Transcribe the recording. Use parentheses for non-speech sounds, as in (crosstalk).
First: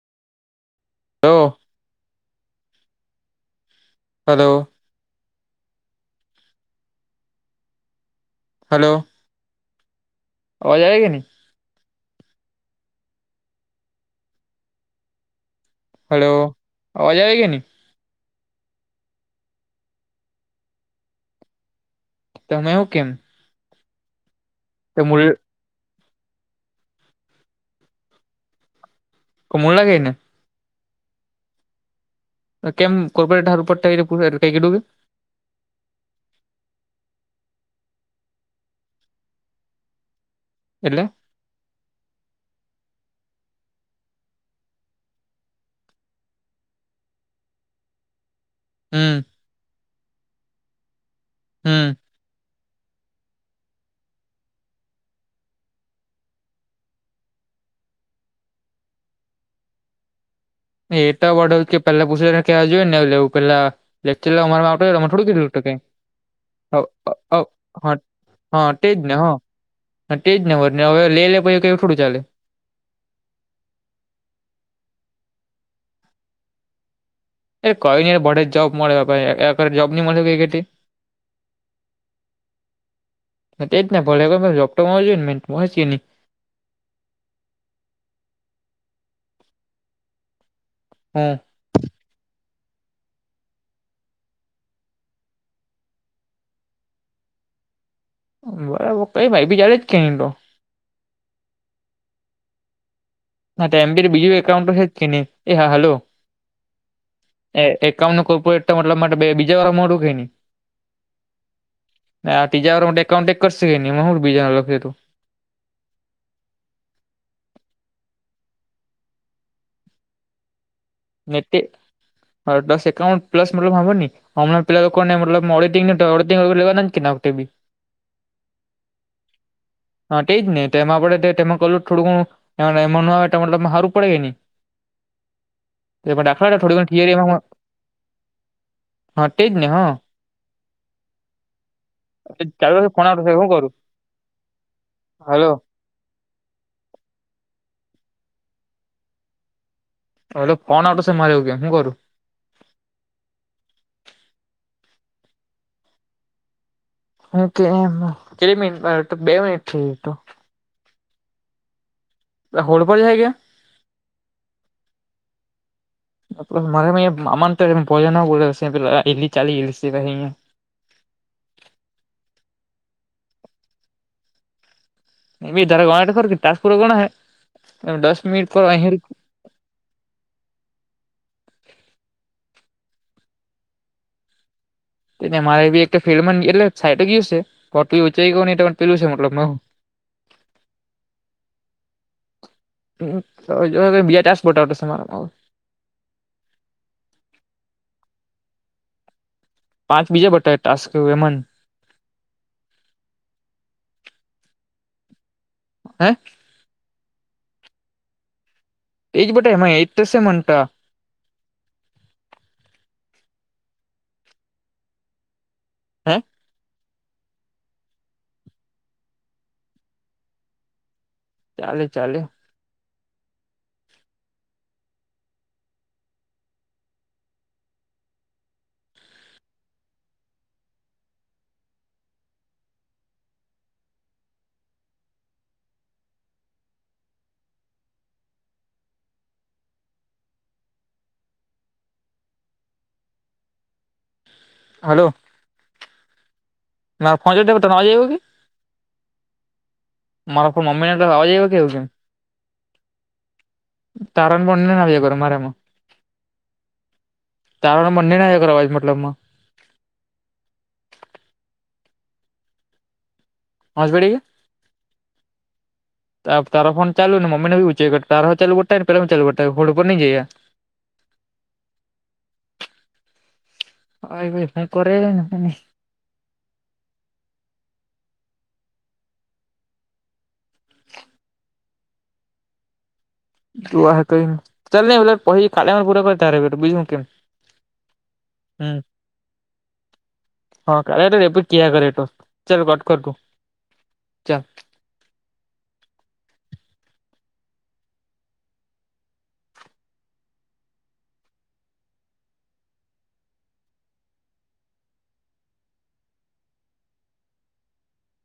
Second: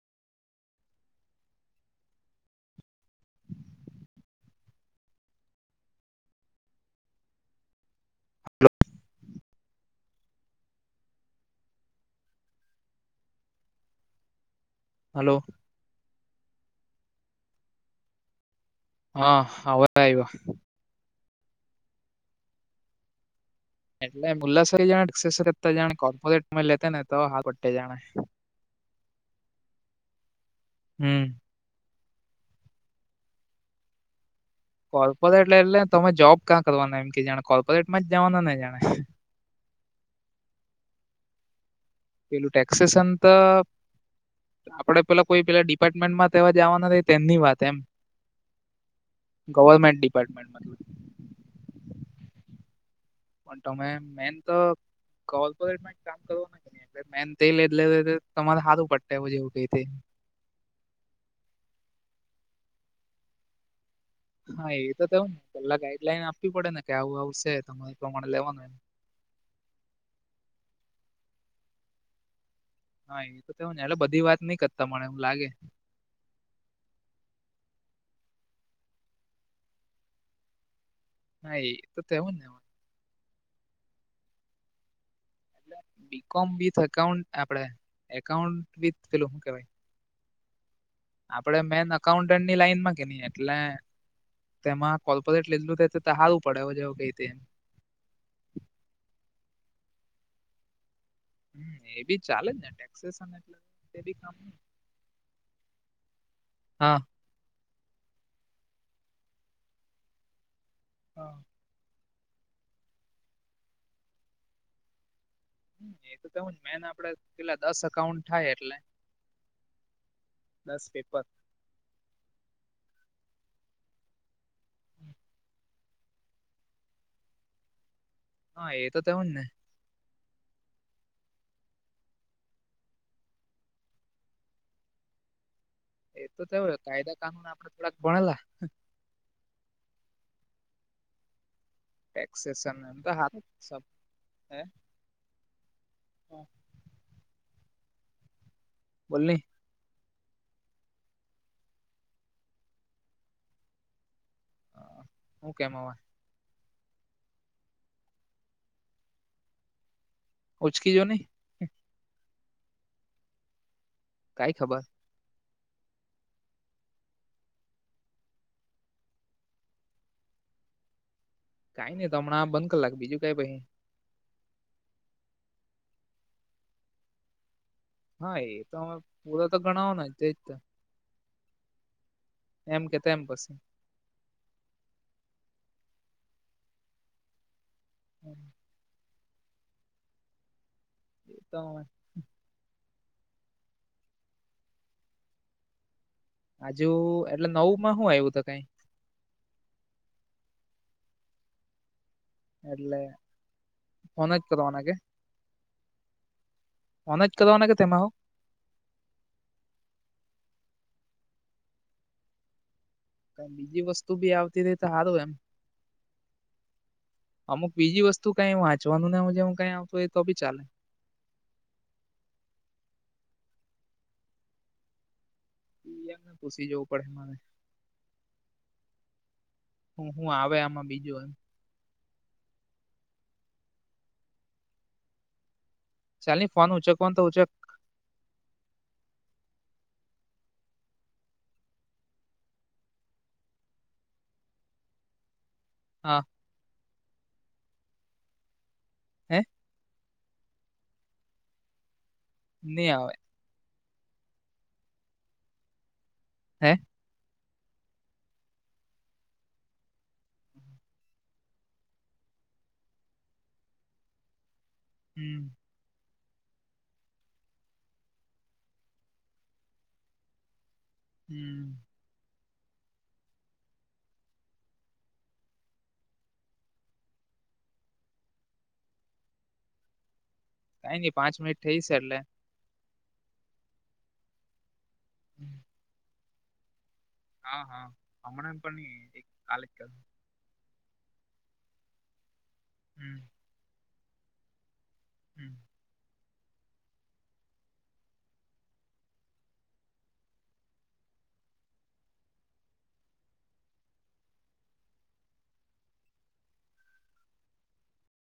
Hello hello hello અવાજ આવી છે ને હલો હલો અવાજ આવે છે ને હા હવે આવ્યો તમે એવું કેમ એટલે મુલા સ જાતા શી વલે જા કર્પોરેટ લે ને તો હા બટે જાણે કમોલા ગે ને હમ કેમ કો્પોરેટ હાર ઉપર થ (unintelligible) કું કે- કોર્પોરેટ લે એટલેને તમે જોબ કાં કરવાના એમ કે જાણે કોર્પોરેટ માં જવાના ને જાણે કો એટલે પેલું ટટેક્સેસ અતંતં આપણે પેલા કોઈ પેલા ડિપાર્ટમેન્ટમાં તેવા જવા ના તેમની વાત એમ હમમ ગવર્મેન્ટ ડિપાર્ટમેન્ટ મતલબ હમ પણ તમે મેન તો કોર્પોરેટ કામ કરો મેન થે લે એટલે -લે-લે તમારે હારુ પડટ જેવું કઈ થે એટ વડા કે પેલા પૂછ કે જોય ને લેવું પેલા લેક્ચર અમારે હા એ આવ તો અમા થોડું તેવું ને કિધું તું પેલા કંઈ ગાઈડલાઈન આપવી પડે ને કે આવું આવું છે તમારે પ્રમાણે લેવાનું હા એમ તે નો હા તે જ નનેબર ને હવે લે લે પછી કવું થોડું ચાલે હા એ તો નેલો એટલે બધી વાત નઈ કરતા મને એવું લાગે એ કઈ નને ભડે જ જોબ મળેરે જોબ નઈ મળેઈ નહી તો તેવ નેં એ જ ભલે પટોય (unintelligible) ને મેંહો નહી બી કોમ વિથ એકાઉ આપડે એકઉન્ટ વિથ પેલું શું કેવાય? હ આપડે મેન અઉન્ટન્ટની લાઈનમાં કેની એટલે તેમાં કોર્પોરેટ લેધલું તો તે હારું પડે જેવુ કઈ ર બરાબર કઈ ભાઈ બી જારે જ કે ન તો એ બી ચાલે જ ને ટેક્સ અને હા એમ બી બીજું એકાઉન્ટ છે જ કે નહી એ હા હાલો હા એ એકાઉન્ટ નું કોઈ પણ મતલબ માટે બે બીજા વાર મળ મોળુ ની હા (unintelligible) ના તીજાર હ (unintelligible) ઈ કઉન્ટેક કરશે કે નહી એમાં હું બીજાને લ્યો હતું એ તો તોવું મેન આપડે પેલા દસ અકાઉન્ટ થાય એટલે દસ પેપર એ તે -અ-દસ એકાઉન્ટ પ્લસ મલ વાં માં આવે ની હમણાં પે લા લોકો ને મતલબ મોંનીટીગ ળ દિડ (unintelligible) લેવાના (inaudible) નામથી હાએ તો તવ ને હા તે જ નહી તેમાં આપણે તેમાં કહ થોડું ઘું (unintelligible) એ તો થોડી કેવું ઘણી થિયરી કાયદા એમાં કાનૂન આપડણે થોડાક ભણેલા. હા તે જ નને હ ટેક્સેશન ચાલુ ફોન અ હ આવતો છે હું કરું હલો હા બોલ ને. ઓલો કોણ આટે મારે આવવ કે હું કરું? હ શું કેમ હવા? કેટલી મિનિટ બે મિનિટ થઈ ગ હતું. ઉચકી જો ન. હોળ પણ જાય્યા? કઈ ખબર (unintelligible) કઈ નઈ હમણાં બંધ કલાક બીજું કઈ પછી. હા એ (unintelligible) (unintelligible) એમ કે તેમ બસ. મારે બી એક ફિલ્ડ એટલે સાઈટ ગયુંટ ચાઈ ગયુંલું મતબ હ એ તો હ તો જો બીજા ટસપોર્ટ આવ તમારેમાં હજુ એટલે નવ માં હું આવ્યું તો કઈ પાંચ બીજા બટા ટસ્ વેમન એટલે ફોન જ કરવાના કે? હે ઓને જ કના કે તેમાં આવ? તે જ ભટા એ તશે મતા ક બીજી વસ્તુ બી આવતી ર તો સારું એમ. હે? અમુક બીજી વસ્તુ કઈ વાંચવાનું ને હ જેમું કઈ આવત હોય તો બી ચાલે ચાલે ચાલે (unintelligible) હ હું આવે આમાં બીજું એમ ચાલ ની ફોન ઉંચે કો તો ઉંચે હલો હા ના પહોંચ દે ત તો તમે આવ જઈવો હે? (unintelligible) નહી આવે તારણ બંને ના વયો કરો મારે એમાં હે? તારમાં મને નાય એકરવાજ મતલબમાં (inaudible) પાંચ પડી, હમ (unintelligible) હમ (unintelligible) કાઈ ની પાંચ મીનીટ થઈ છે, એટલે જો કઈ ચાલન, પછી ખાલી પૂરા કરતા બીજ કેમ. હા હા હમણાં પણ હમ ની કાલે જ કરહુ હા કરે રેપ ક કરેટ ચાલ કટ કર હમ તું ચાલ. (unintelligible) હમ.